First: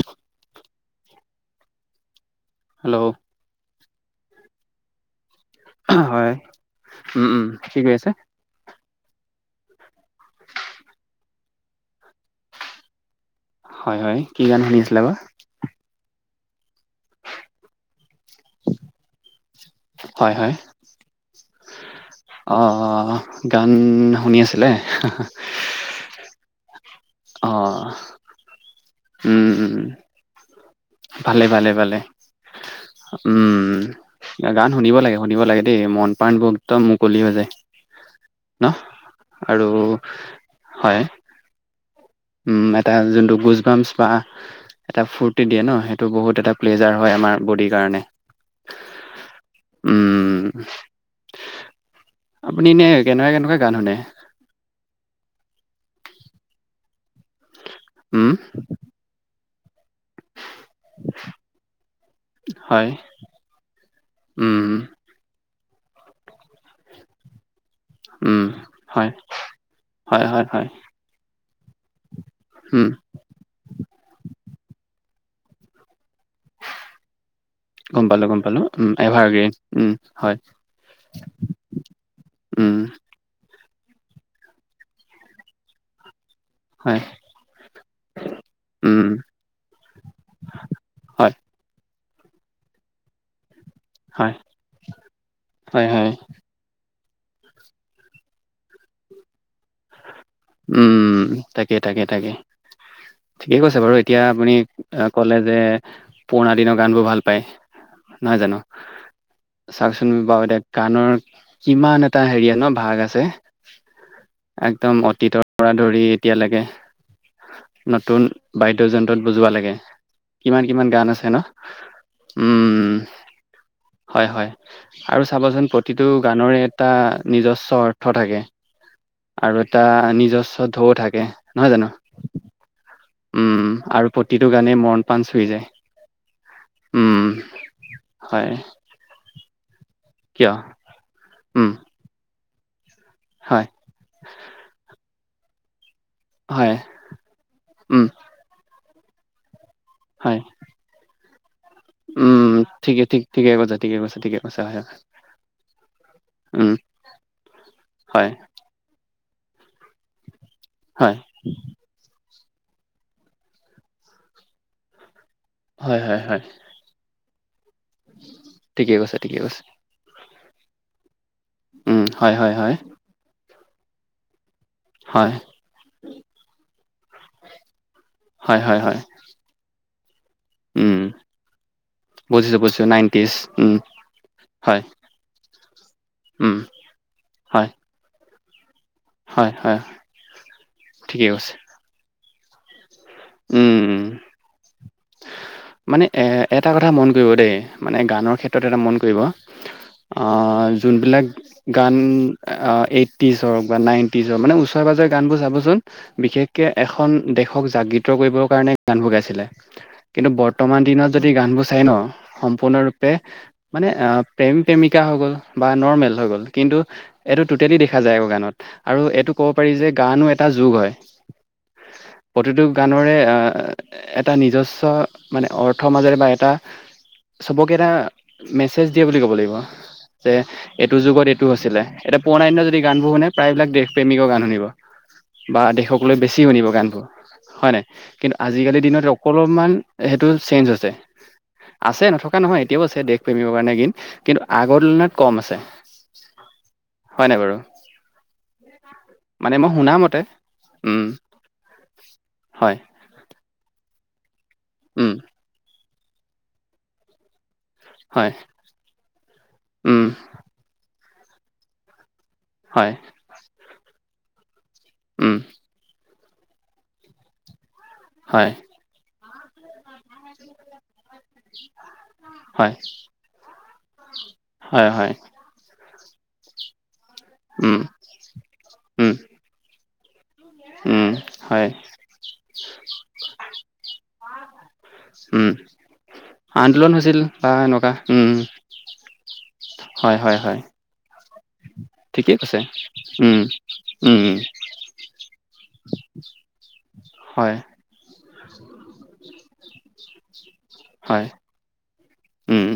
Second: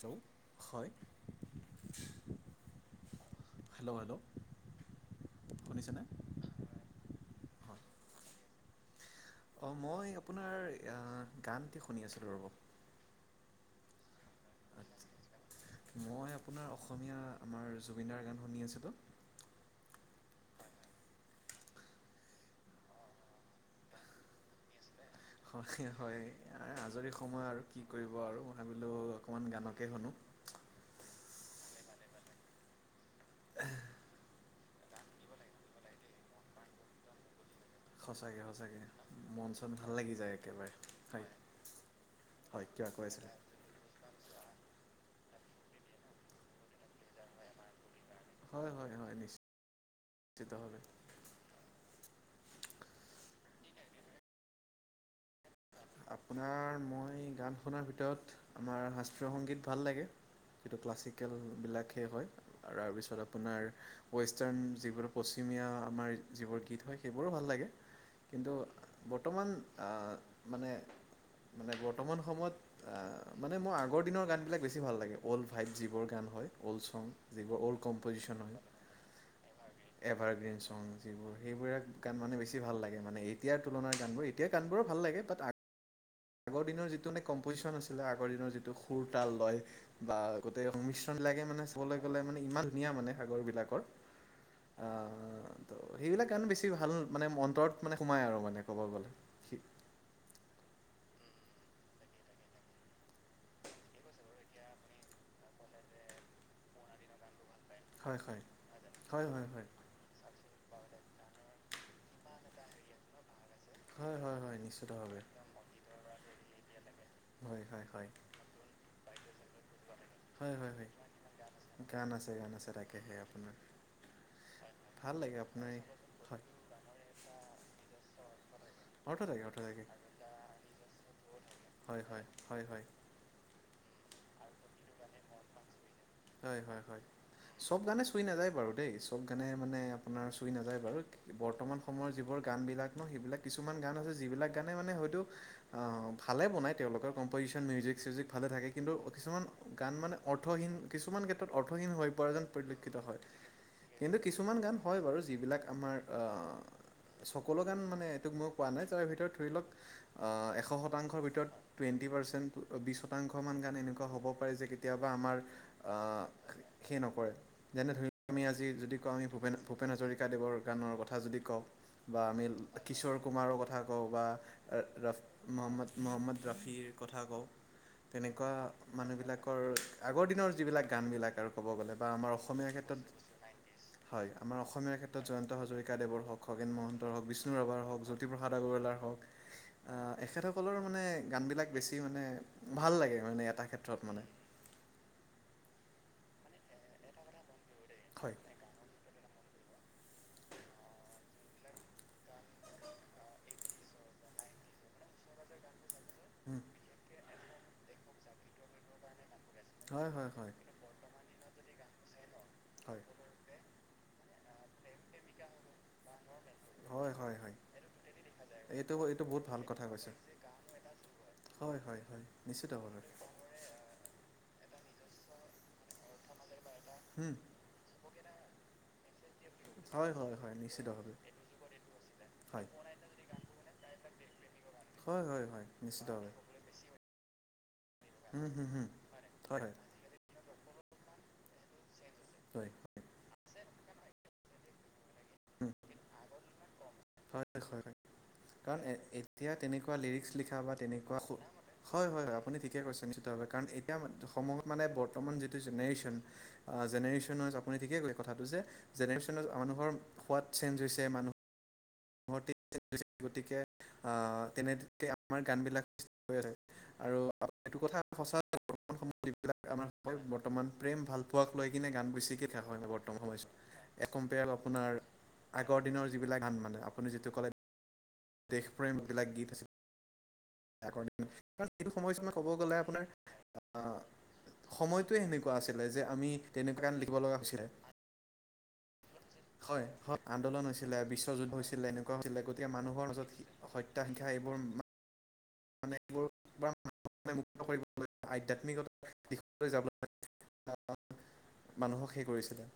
চৌ হয়। Hello hello বাইদেউ। হয়, উম, উম' কি হয় কৰিছে? অঁ মই আপোনাৰ এয়া গানটি শুনি আছিলো ৰ'ব। হয় হয়, কি গান শুনি আছিলা বা? মই আপোনাৰ অসমীয়া আমাৰ জুবিনদাৰ গান শুনি আছিলোঁ। হয় হয়। অঁ অঁ গান শুনি আছিলে। হয় হয়, আজৰি সময় অ আৰু কি কৰিব আৰু মই ভাবিলোঁ উম অকমান উম গানকে শুনো। ভালে ভালে ভালে, উম'। গান শুনিব লাগে শুনিব লাগে দেই, মন প্ৰাণবোৰ একদম মুকলি হৈ যায়। সঁচাকৈ ন সঁচাকে, মন আৰু চন ভাল লাগি যায় একেবাৰে, হয় নাই। উম' এটা যোনটো গোট- বা এটা ফুৰতি দিয়ে ন, সেইটো বহুত এটা প্লেজাৰ হয় আমাৰ বডিৰ কাৰণে। হয় হয় হয় উম' নিশ্চিতভাৱে আপুনি এনেই কেনেকুৱা কেনেকুৱা গান শুনে? আপোনাৰ মই গান শুনাৰ উম ভিতৰত আমাৰ শাস্ত্ৰীয় সংগীত ভাল লাগে। সেইটো ক্লাছিকেলবিলাকহে হয়, হয় তাৰপিছত আপোনাৰ উম ৱেষ্টাৰ্ণ যিবোৰ- পশ্চিমীয়া আমাৰ যিবোৰ গীত হয়, সেইবোৰো ভাল লাগে। উম কিন্তু হয় বৰ্তমান হয় আঁ- হয় হয় মানে বৰ্তমান উম সময়ত আঁ- মানে মই আগৰ দিনৰ গানবিলাক বেছি ভাল লাগে, অওল ভাইভ যিবোৰ গান হয় অ'ল্ড চং যিবোৰ অল্ড- গম পালো গম কম্প'জিচন হয় পালো উম এভাৰগ্ৰীণ উম ন হয় এভাৰগ্ৰীণ ছং যিবোৰ সেইবোৰে- গান মানে বেছি উম ভাল লাগে মানে এতিয়াৰ তুলনাৰ গানবোৰ এতিয়াৰ গানবোৰো ভাল লাগে বাট আ- আগৰ দিনৰ হয় যিটো মানে কম্পজিশন আছিলে, আগৰ দিনৰ যিটো উম সুৰতাল লয়- বা গোটেই সংমিশ্ৰণ হয় বিলাকে মানে চাবলে গ'লে মানে ইমান ধুনীয়া মানে সাগৰ বিলাকৰ। হয় অঁ' ত হয় হয় সেইবিলাক গান বেছি ভাল- মানে অন্তৰত মানে সোমায় আৰু মানে ক'ব গ'লে। উম' তাকে তাকে তাকে। ঠিকেই কৈছে বাৰু এতিয়া আপুনি এঁ কলে যে পুৰণা দিনৰ গান বোৰ ভাল পায়। হয় নহয় হয় জানো, হয় হয় হয় চাওচোন বাৰু এতিয়া- গানৰ কিমান এটা হেৰিয়া ন ভাগ আছে। হয় হয় হয় নিশ্চিতভাৱে। গীতৰ পৰা ধৰি এতিয়ালৈকে হয় হয় হয় নতুন বাদ্যযন্ত্ৰত বুজোৱা লাগে। হয় কিমান হয় হয় কিমান গান আছে ন গান আছে গান আছে উম। তাকেহে আপোনাৰ হয় হয় ভাল আৰু লাগে চাবচোন আপোনাৰ এই প্ৰতিটো হয় গানৰে এটা নিজস্ব অৰ্থ থাকে। অৰ্থ থাকে অৰ্থ থাকে এটা নিজস্ব ঢৌ থাকে নহয় জানো। হয় হয় হয় হয়। উম উম আৰু প্ৰতিটো গানেই মৰণ পাণ চুই যায়। হয় হয় হয় উম চব গানে চুই হয় নাযায় বাৰু দেই চব গানে মানে আপোনাৰ চুই কিয় নাযায় বাৰু উম বৰ্তমান সময়ৰ যিবোৰ গানবিলাক সেইবিলাক হয় কিছুমান গান আছে যিবিলাক গানে মানে হয়তো অ ভালে হয় বনাই তেওঁলোকেও কম্পজিশন মিউজিক উম চিউজিক ভালে থাকে কিন্তু কিছুমান গান মানে হয় অৰ্থহীন কিছুমান ক্ষেত্ৰত অৰ্থহীন হৈ পৰা উম যেন পৰিলক্ষিত ঠিকে হয়। ঠিক ঠিকে কৈছা ঠিকে কৈছা কিন্তু ঠিকে কিছুমান কৈছা গান হয় বাৰু যিবিলাক আমাৰ উম চকলো গান মানে হয় এইটোক মই পোৱা নাই তাৰে ভিতৰত ধৰি লক এশ হয় শতাংশৰ ভিতৰত টুৱেণ্টি পাৰ্চেণ্ট বিশ শতাংশমান গান এনেকুৱা হ'ব পাৰে যে কেতিয়াবা আমাৰ হয় হয় অ' হয় সেই নকৰে যেনে ধৰি লওক আমি আজি ঠিকে যদি কওঁ কৈছে আমি ঠিকে ভূপেন কৈছে ভূপেন হাজৰিকাদেৱৰ গানৰ কথা যদি কওঁ উম বা হয় আমি হয় হয় কিশোৰ কুমাৰৰ কথা কওঁ বা আহ ৰাফ হয় মহম্মদ মহম্মদ ৰাফিৰ কথা কওঁ। তেনেকুৱা হয় হয় হয় মানুহবিলাকৰ আগৰ দিনৰ যিবিলাক উম গানবিলাক আৰু ক'ব গ'লে বা আমাৰ বুজিছো অসমীয়া বুজিছো ক্ষেত্ৰত নাইনটিজ উম হয়, আমাৰ হয় অসমীয়া ক্ষেত্ৰত জয়ন্ত হাজৰিকা দেৱৰ হওঁক উম খগেন মহন্তৰ হওঁক [unintelligible] বিষ্ণু হয় ৰাভাৰ হওঁক জ্যোতিপ্ৰসাদ আগৰৱালাৰ হওঁক হয় হয় আহ এখেতসকলৰ মানে ঠিকে গান কৈছে বিলাক বেছি মানে ভাল লাগে। মানে এটা উম ক্ষেত্ৰত মানে। মানে এ এটা কথা মন কৰিব দেই মানে হয় গানৰ ক্ষেত্ৰতে এটা মন কৰিব। অ' যোনবিলাক গান অ' এইট্টিজ হওঁক, বা নাইনটিজ হওঁক, মানে ওচৰে পাজৰে গানবোৰ চাবচোন। উম, বিশেষকে এখন দেশক জাগৃত কৰিবৰ কাৰণে গানবোৰ গাইছিলে। হয় হয় কিন্তু হয় বৰ্তমান দিনত যদি গানবোৰ চাই ন হয় সম্পূৰ্ণৰূপে মানে আহ প্ৰেম প্ৰেমিকা হৈ গ'ল বা নৰ্মেল হৈ গ'ল কিন্তু হয় হয় এইটো হয় টুটেলি দেখা যায় আকৌ গানত আৰু এইটো বহুত ক'ব ভাল পাৰি কথা যে কৈছে গানো এটা যুগ হয়। হয়, হয়, হয়, প্ৰতিটো নিশ্চিত গানৰে এটা নিজস্ব মানে অৰ্থৰ মাজেৰে বা এটা হুম, চ'বকে এটা মেছেজ দিয়ে বুলি ক'ব লাগিব। হয়, যে হয়, হয়। এইটো নিশ্চিতভাৱে যুগত এইটো আছিলে, এতিয়া পুৰণা দিনৰ হয় যদি গানবোৰ শুনে, প্ৰায়বিলাক দেশ প্ৰেমিকৰ গান শুনিব। হয় হয় বা হয় দেশক লৈ নিশ্চিতভাৱে বেছি শুনিব গানবোৰ। হয় নাই, কিন্তু হুম হুম আজিকালি হুম দিনত অকন হয় মান হয় সেইটো চেঞ্জ হৈছে আছে নথ নথকা নহয় হয় এতিয়াও আছে দেশ প্ৰেমৰ কাৰণে গিন কিন্তু আগৰ তুলনাত ক'ম আছে। নাই হয়, বাৰু হয়। কাৰণ মানে এতিয়া মই শুনা তেনেকুৱা মতে লিৰিক্স লিখা বা উম তেনেকুৱা হয়, হয়, হয়, আপুনি ঠিকে কৈছে নিশ্চিতভাৱে কাৰণ এতিয়া সময়ত মানে উম বৰ্তমান যিটো জেনেৰেশ্যন জেনেৰেশ্যনজ ৱেজ আপুনি ঠিকে ক'লে হয় কথাটো যে জেনেৰেশ্যনজ মানুহৰ উম সোৱাদ চেঞ্জ হৈছে মানুহ হয় [unintelligible] গতিকে তেনেকে উম আমাৰ গানবিলাক [unintelligible] আৰু এইটো কথা সঁচা হয় বৰ্তমান সময়ত যিবিলাক আমাৰ মই বৰ্তমান প্ৰেম ভাল পোৱাক লৈ কিনে গান বেছিকে গায় হয় ম বৰ্তমান সময়ছোৱাত। একম্পেয় হয় আপোনাৰ হয় আগৰ দিনৰ যিবিলাক গান মানে আপুনি যিটো ক'লে উম। দেশ উম প্ৰেমবিলাক গীত আছিল। উম আগতকে কাৰণ হয় এইটো সময়ছোৱাত ক'ব গ'লে আপোনাৰ অ'। সময়টোৱে উম সেনেকুৱা আছিলে যে আমি আন্দোলন তেনেকুৱা হৈছিল লিখিব লগা বা হৈছিলে। এনেকুৱা উম হয়, হয়, আন্দোলন হৈছিলে বিশ্বযুদ্ধ হৈছিলে এনেকুৱা ঠিকেই হৈছিলে কৈছে গতিকে মানুহৰ য'ত উম হত্যা উম হিংসা এইবোৰ [inaudible] [unintelligible] হয় আধ্যাত্মিকতাৰ দিশ যাব কাৰণ হয়, মানুহক সেই উম, কৰিছিলে।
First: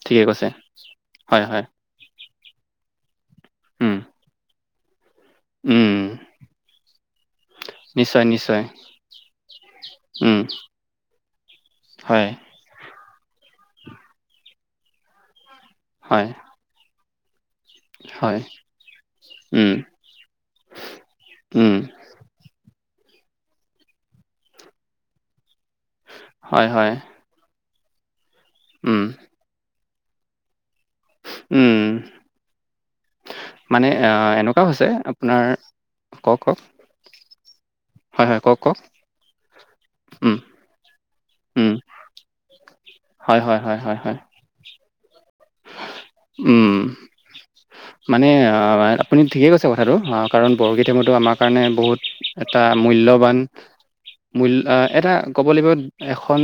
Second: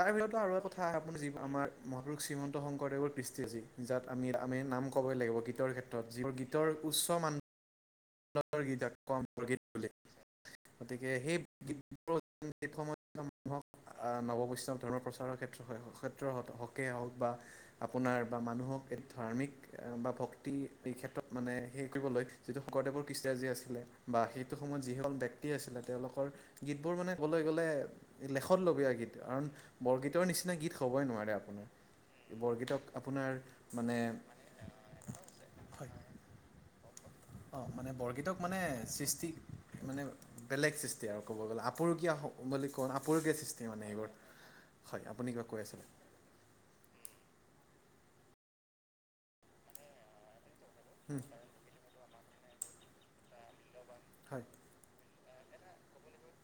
তাৰ ঠিকে ভিতৰতো কৈছে। আৰু এটা কথা আপুনি যি হয়, হয়, আমাৰ মহাপুৰুষ শ্ৰীমন্ত শংকৰদেৱৰ কৃষ্টি আছে উম, যাত আমি আমি নাম ক'বই লাগিব গীতৰ উম, ক্ষেত্ৰত। যিবোৰ গীতৰ উচ্চ নিশ্চয়, নিশ্চয়, মানৰ গীত বুলি। উম, গতিকে সেই হয়, [unintelligible] নৱ বৈষ্ণৱ ধৰ্মৰ প্ৰচাৰৰ ক্ষেত্ৰত হয়, ক্ষেত্ৰৰ হ'কে হওঁক বা আপোনাৰ বা হয়, মানুহক এই ধাৰ্মিক উম, বা ভক্তি এই ক্ষেত্ৰত মানে উম, সে কৰিবলৈ গদেৱৰ কৃষ্টৰাজী আছিলে বা সেইটো সময়ত যিসকল ব্যক্তি আছিলে তেওঁলোকৰ হয়, হয়, গীতবোৰ মানে ক'বলৈ গ'লে লেখত লবীয়া উম, গীত কাৰণ বৰগীতৰ নিচিনা গীত হ'বই নোৱাৰে। মানে উম, বৰগীতক আপোনাৰ মানে অ', এনেকুৱা হৈছে আপোনাৰ কওঁক কওঁক। অ', মানে বৰগীতক মানে সৃষ্টি মানে উম, বেলেগ সৃষ্টি তি আৰু ক'ব গ'লে উম, আপৰুগীয়া বুলি ক আপুৰুকীয়া হয়, হয়, সৃষ্টি হয়, মানে হয়, সেইবোৰ। হয়, হয় আপুনি কিবা কৈ আছিলে। উম, মানে অ', আপুনি ঠিকেই কৈছে কথাটো। কাৰণ বৰগীতেটো উম আমাৰ কাৰণে বহুত এটা মূল্যৱান হয় মূল্য অ', এটা ক'ব লাগিব এখন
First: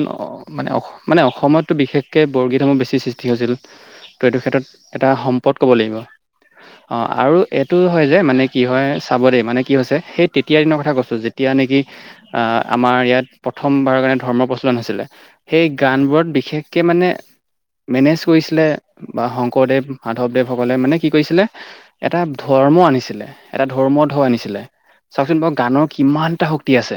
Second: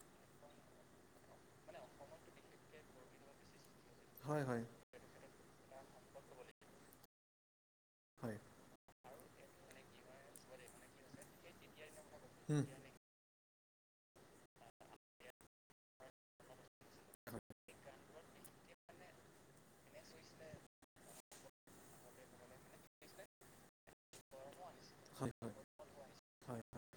মানে মানে অস-অস-অসমততো বিশেষকৈ বৰগীতসমূহ বেছি সৃষ্টি তি হৈছিল, ত' এইটো হয় হয় এটা সম্পদ ক'ব লাগিব, অ', আৰু এইটো হয় যে মানে কি হয় চাব দেই মানে কি হৈছে সেই তেতিয়াৰ দিনৰ কথা কৈছোঁ যেতিয়া নেকি আ, উম আমাৰ ইয়াত প্ৰথমবাৰৰ কাৰণে ধৰ্ম প্ৰচলন হৈছিলে সেই গানবোৰত বিশেষকৈ মানে মেনেজ কৰিছিলে বা শংকৰদেৱ মাধৱদেৱসকলে মানে কি কৰিছিলে এটা ধৰ্ম আনিছিলে এটা ধৰ্ম ঢৌ আনিছিলে। হয় চাওঁকচোন হয় বাৰু গানৰ কিমানটা হয় শক্তি আছে।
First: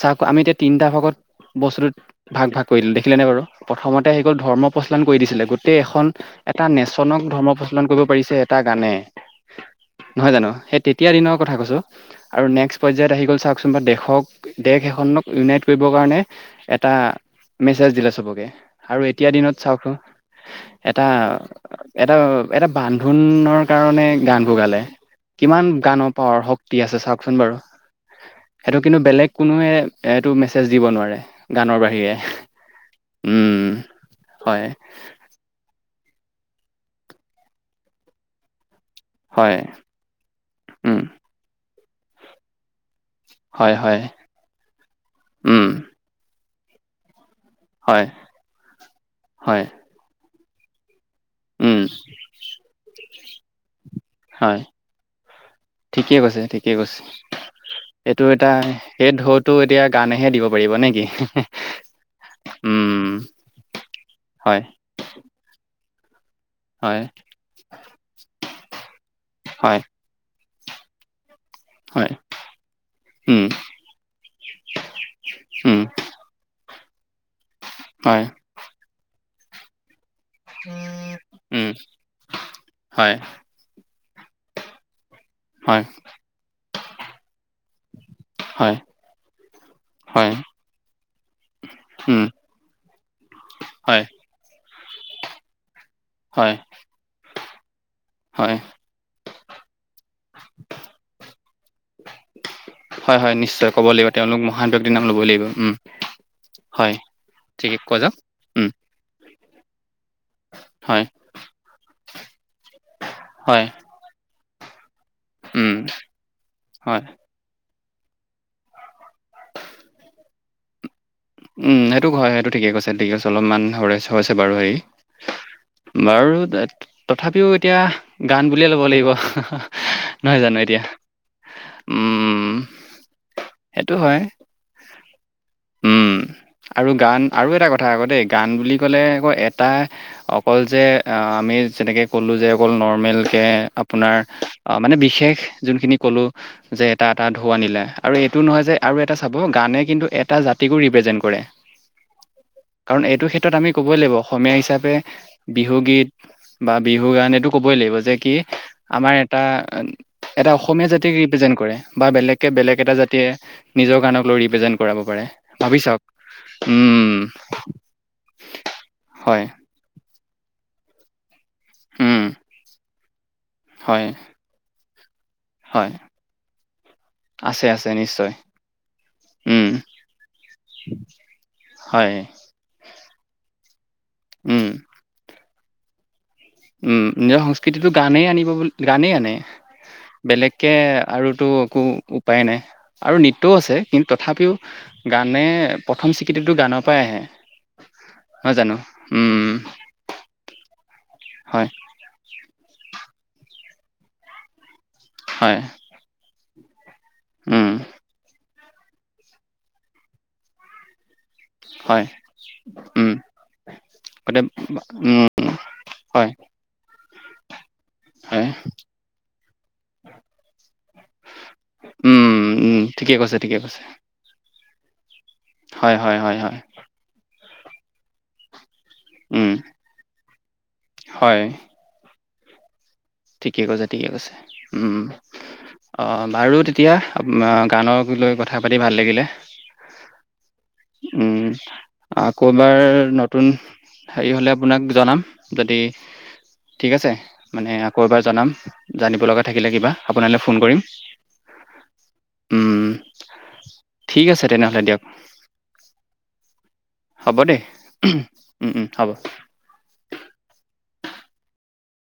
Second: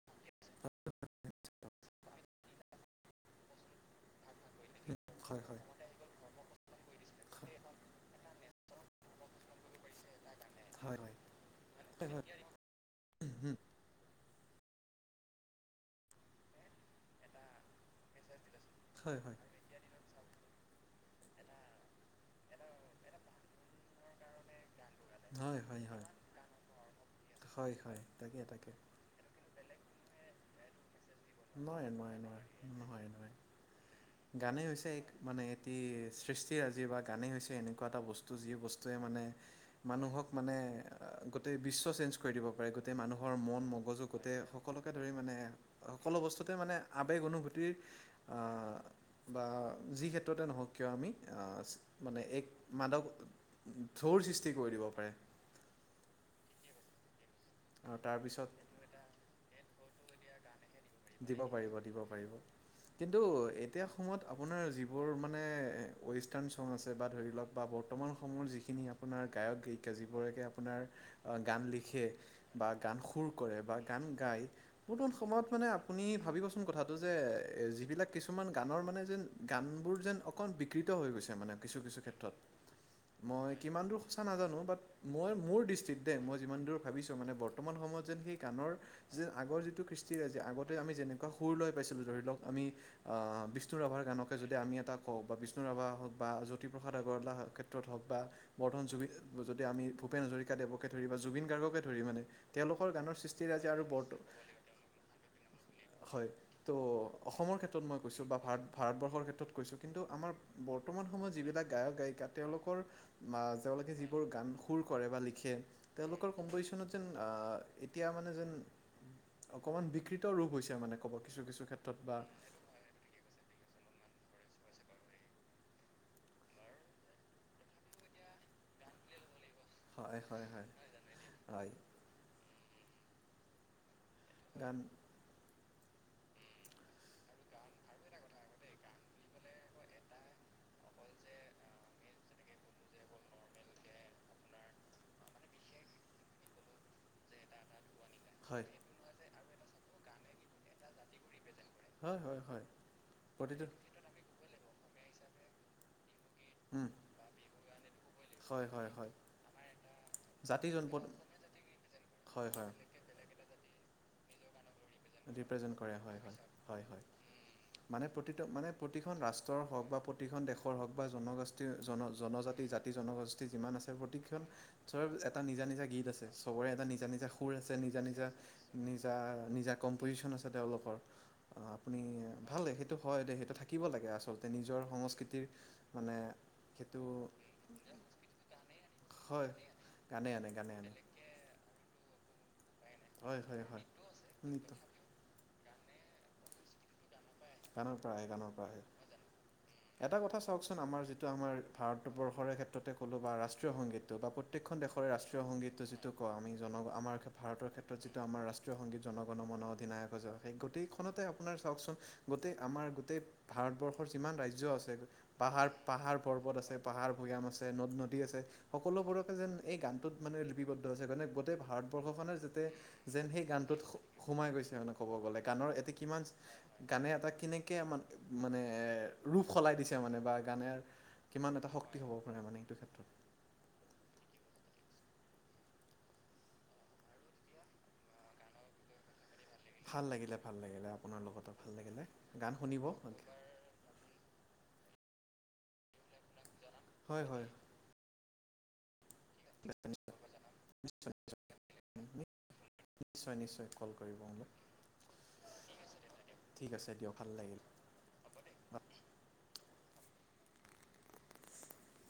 চাওঁক আমি এতিয়া তিনিটা ভাগত বস্তুটোত ভাগ ভাগ কৰিলোঁ দেখিলেনে বাৰু প্ৰথমতে আহি গ'ল ধৰ্ম প্ৰচলন কৰি হয় দিছিলে গোটেই এখন এটা নেশচনক ধৰ্ম প্ৰচলন কৰিব পাৰিছে এটা গানে। নহয় জানো, সেই হয় হয় হয় হয় তেতিয়া হয় দিনৰ কথা কৈছো। আৰু নেক্সট পৰ্যায়ত আহি গ'ল উম চাওঁকচোন বা দেশক দেশ এখনক ইউনাইট কৰিবৰ কাৰণে এটা মেছেজ দিলে চবকে আৰু হয় এতিয়া দিনত চাওঁকচোন। এটা এটা এটা বান্ধোনৰ কাৰণে গানবোৰ গালে কিমান হয় হয় হয় গানৰ পাৱাৰ শ তি আছে চাওঁকচোন হয় বাৰু, হয় হয় তাকে তাকে সেইটো কিন্তু বেলেগ কোনোৱে এইটো মেছেজ দিব নোৱাৰে। গানৰ নোৱাৰে বাহিৰে, নোৱাৰে নোৱাৰে নোৱাৰে নোৱাৰে উম। গানেই হয়, হৈছে এক মানে এটি সৃষ্টিৰাজি বা গানেই হৈছে এনেকুৱা এটা বস্তু যি বস্তু যে মানে হয়, মানুহক মানে উম, গোটেই বিশ্ব চেঞ্জ কৰি দিব পাৰে, গোটেই মানুহৰ মন হয়, হয়, মগজু গোটেই সকলে ধৰি মানে উম, সকলো বস্তুতে মানে আৱেগ অনুভূতিৰ হয়, বা হয়, যি ক্ষেত্ৰতে নহওক কিয় আমি উম, মানে এক মাদক ঢৌৰ সৃষ্টি হয়। কৰি দিব পাৰে। ঠিকেই কৈছে, ঠিকেই কৈছে। আৰু এইটো এটা তাৰপিছত সেই ঢৌত তো এতিয়া গানেহে দিব পাৰিব নে কি? দিব পাৰিব দিব পাৰিব, উম, কিন্তু এতিয়া সময়ত হয়, আপোনাৰ যিবোৰ মানে ৱেষ্টাৰ্ণ ছং আছে হয়, বা ধৰি লওক বা বৰ্তমান সময়ৰ যিখিনি আপোনাৰ গায়ক হয়, গায়িকা জী গৰাকীয়ে আপোনাৰ গান লিখে হয়, বা গান সুৰ উম, কৰে বা গান গায় বৰ্তমান সময়ত মানে উম, আপুনি ভাবিবচোন কথাটো যে যিবিলাক হয়, কিছুমান গানৰ মানে যেন গানবোৰ যেন অকণ বিকৃত হৈ গৈছে মানে উম, কিছু কিছু ক্ষেত্ৰত, হয়, মই কিমান দূৰ সঁচা নাজানো বাট মই মোৰ হয়, দৃষ্টিত দেই মই যিমান দূৰ ভাবিছোঁ বৰ্তমান যেন সেই গানৰ হয়, যে আগৰ যিটো কৃষ্টি হয়, ৰাজি আগত ত আমি যেনেকুৱা সুৰ লৈ পাইছিলোঁ ধৰি উম, লওক আমি বিষ্ণু ৰাভাৰ হয়, গানক যদি আমি এটা কও বা বিষ্ণু ৰাভা হওক বা হয়, জ্যোতিপসাদ আগৰৱালা ক্ষেত্ৰত হওক বা হয়, বৰ্তমান যু যদি আমি ভূপেন হাজৰিকাদেৱকে ধৰি বা জুবিন গাৰ্গকে ধৰি মানে, তেওঁলোকৰ হয়, গানৰ হয়, সৃষ্টিৰাজি নিশ্চয় ক'ব আৰু লাগিব বৰ [unintelligible] ল'বই লাগিব, উম। হয় ত' হয়, অসমৰ ঠিকে ক্ষেত্ৰত মই কৈ যাওক। কৈছোঁ বা উম, ভাৰতবৰ্ষৰ কৈছোঁ কিন্তু আমাৰ হয়, বৰ্তমান সময়ত যিবিলাক গায়ক, গায়িকা, তেওঁলোকৰ, হয়, তেওঁলোকে যিবোৰ গান সুৰ কৰে বা লি [unintelligible] উম, তেওঁলোকৰ কম্পজিশনত হয়, যেন, এতিয়া মানে যেন, অকমান বিক [unintelligible] হৈছে মানে ক'ব সেইটোক হয়, সেইটো ঠিকে কৈছে, ঠিক আছে অলপমান হৈছে বাৰু হেৰি। বাৰু, তথাপিও এতিয়া গান বুলিয়ে ল'ব লাগিব। হয় নহয় হয় জানো হয় এতিয়া, হয় উম সেইটো হয়। গান উম, আৰু গান আৰু এটা কথা আকৌ দেই, গান বুলি ক'লে আকৌ এটা অকল যে আমি যেনেকে ক'লো যে অকল নৰ্মেলকে আপোনাৰ অ', মানে বিশেষ যোনখিনি কলো, যে এটা এটা ঢৌ আনিলে আৰু এইটো নহয় হয় যে আৰু এটা চাব, গানে কিন্তু এটা জাতিকো ৰিপ্ৰেজেণ্ট কৰে। হয় হয় হয় কাৰণ এইটো ক্ষেত্ৰত প্ৰতিটো আমি কবই লাগিব অসমীয়া হিচাপে, বিহু গীত বা উম, বিহু গান এইটো ক'বই লাগিব যে কি হয় হয় হয় আমাৰ এটা এ, জাতি অসমীয়া জনপদ জাতিক ৰিপ্ৰেজেন্ট কৰে বা বেলেগে হয় হয় বেলেগ এটা জাতি [unintelligible] নিজৰ গানক লৈ ৰিপ্ৰেজেণ্ট কৰাব পাৰে, ৰিপ্ৰেজেণ্ট ভাবি কৰে চাওক। হয় হয় হয়, হয়, উম মানে প্ৰতি, মানে প্ৰতিখন হয় ৰাষ্ট্ৰৰ হওক বা প্ৰতিখন দেশৰ হওক বা জনগোষ্ঠীয় জন উম জনজাতি জাতি, জনগোষ্ঠী যিমান আছে হয় প্ৰতিখন চবৰে এটা নিজা নিজা হয় গীত আছে, চবৰে এটা নিজা নিজা সুৰ আছে, নিজা নিজা নিজা, উম নিজা কম্পজিশচন আছে তেওঁলোকৰ, আপুনি হয় ভালে, সেইটো হয়, দেই সেইটো থাকিব লাগে আ [unintelligible] উম নিজৰ সংস্কৃতিৰ মানে সেইটো নিজৰ সংস্কৃতিটো গানেই আনিব বুলি, গানেই আনে, হয় গানে আনে বেলেগকে গানে আনে আৰুতো একো উপায় নাই আৰু হয় নৃত্যও হয় আছে হয় কিন্ত তথাপিও গানে প্ৰথম টো গানৰ পৰাই আহে, গানৰ পৰা আহে গানৰ নহয় পৰা আহে জানো? এটা কথা চাওকচোন, আমাৰ যিটো আমাৰ, হয় ভাৰত বৰ্ষৰে ক্ষেত্ৰতে ক'লো বা ৰাষ্ট্ৰ সংগীতটো বা প্ৰত্যেখন দেশৰে ৰাষ্ট্ৰীয় হয় সংগীতটো যিটো কওঁ আমি জন গ, আমাৰ উম ভাৰতৰ ক্ষেত্ৰত আমাৰ ৰাষ্ট্ৰীয় সংগীত, জনগণ মন অধিনায়ক জয় হে, গোটেইখনতে আপোনাৰ চাওঁক চোন, হয় গোটেই আমাৰ উম গোটেই ভাৰতবৰ্ষৰ যিমান গতে ৰাজ্য আছে উম পাহাৰ, পাহাৰ হয় পৰ্বত আছে, পাহাৰ ভৈয়াম আছে, নদ নদী আছে হয় সকলোবোৰকে যেন এই গানটোত মানে লিপিবদ্ধ হৈছে, মানে গোটেই ভাৰতবৰ্ষখনে উম যাতে উম ঠিকে যেন কৈছে সেই ঠিকে গানটোত কৈছে সোমাই গৈছে মানে ক'ব গ'লে, গানৰ এটি হয় হয় কিমান হয় হয় গানে এটা কেনেকে মানে উম ৰূপ সলাই দিছে মানে বা গানে, হয় কিমান এটা শক্তি হ'ব পাৰে মানে এইটো ক্ষেত্ৰত। ঠিকে কৈছে, ঠিকে কৈছে, উম। অ' বাৰু তেতিয়া, গানক লৈ কথা পাতি ভাল লাগিলে। ভাল লাগিলে, ভাল লাগিলে, আপোনাৰ উম লগতো ভাল লাগিলে, আকৌ গান এবাৰ শুনিব। নতুন হেৰি হ'লে আপোনাক জনাম, যদি, ঠিক আছে, হয় হয় মানে ক'ৰবাৰ জনাম, জানিব লগা থাকিলে কিবা, আপোনালৈ ফোন কৰিম। নিশ্চয় উম, নিশ্চয় নিশ্চয় কল কৰিব ঠিক মোলৈ আছে তেনেহ'লে দিয়ক। ঠিক আছে দিয়ক। ভাল হ'ব দেই, লাগিল উম উম হ'ব। [unintelligible]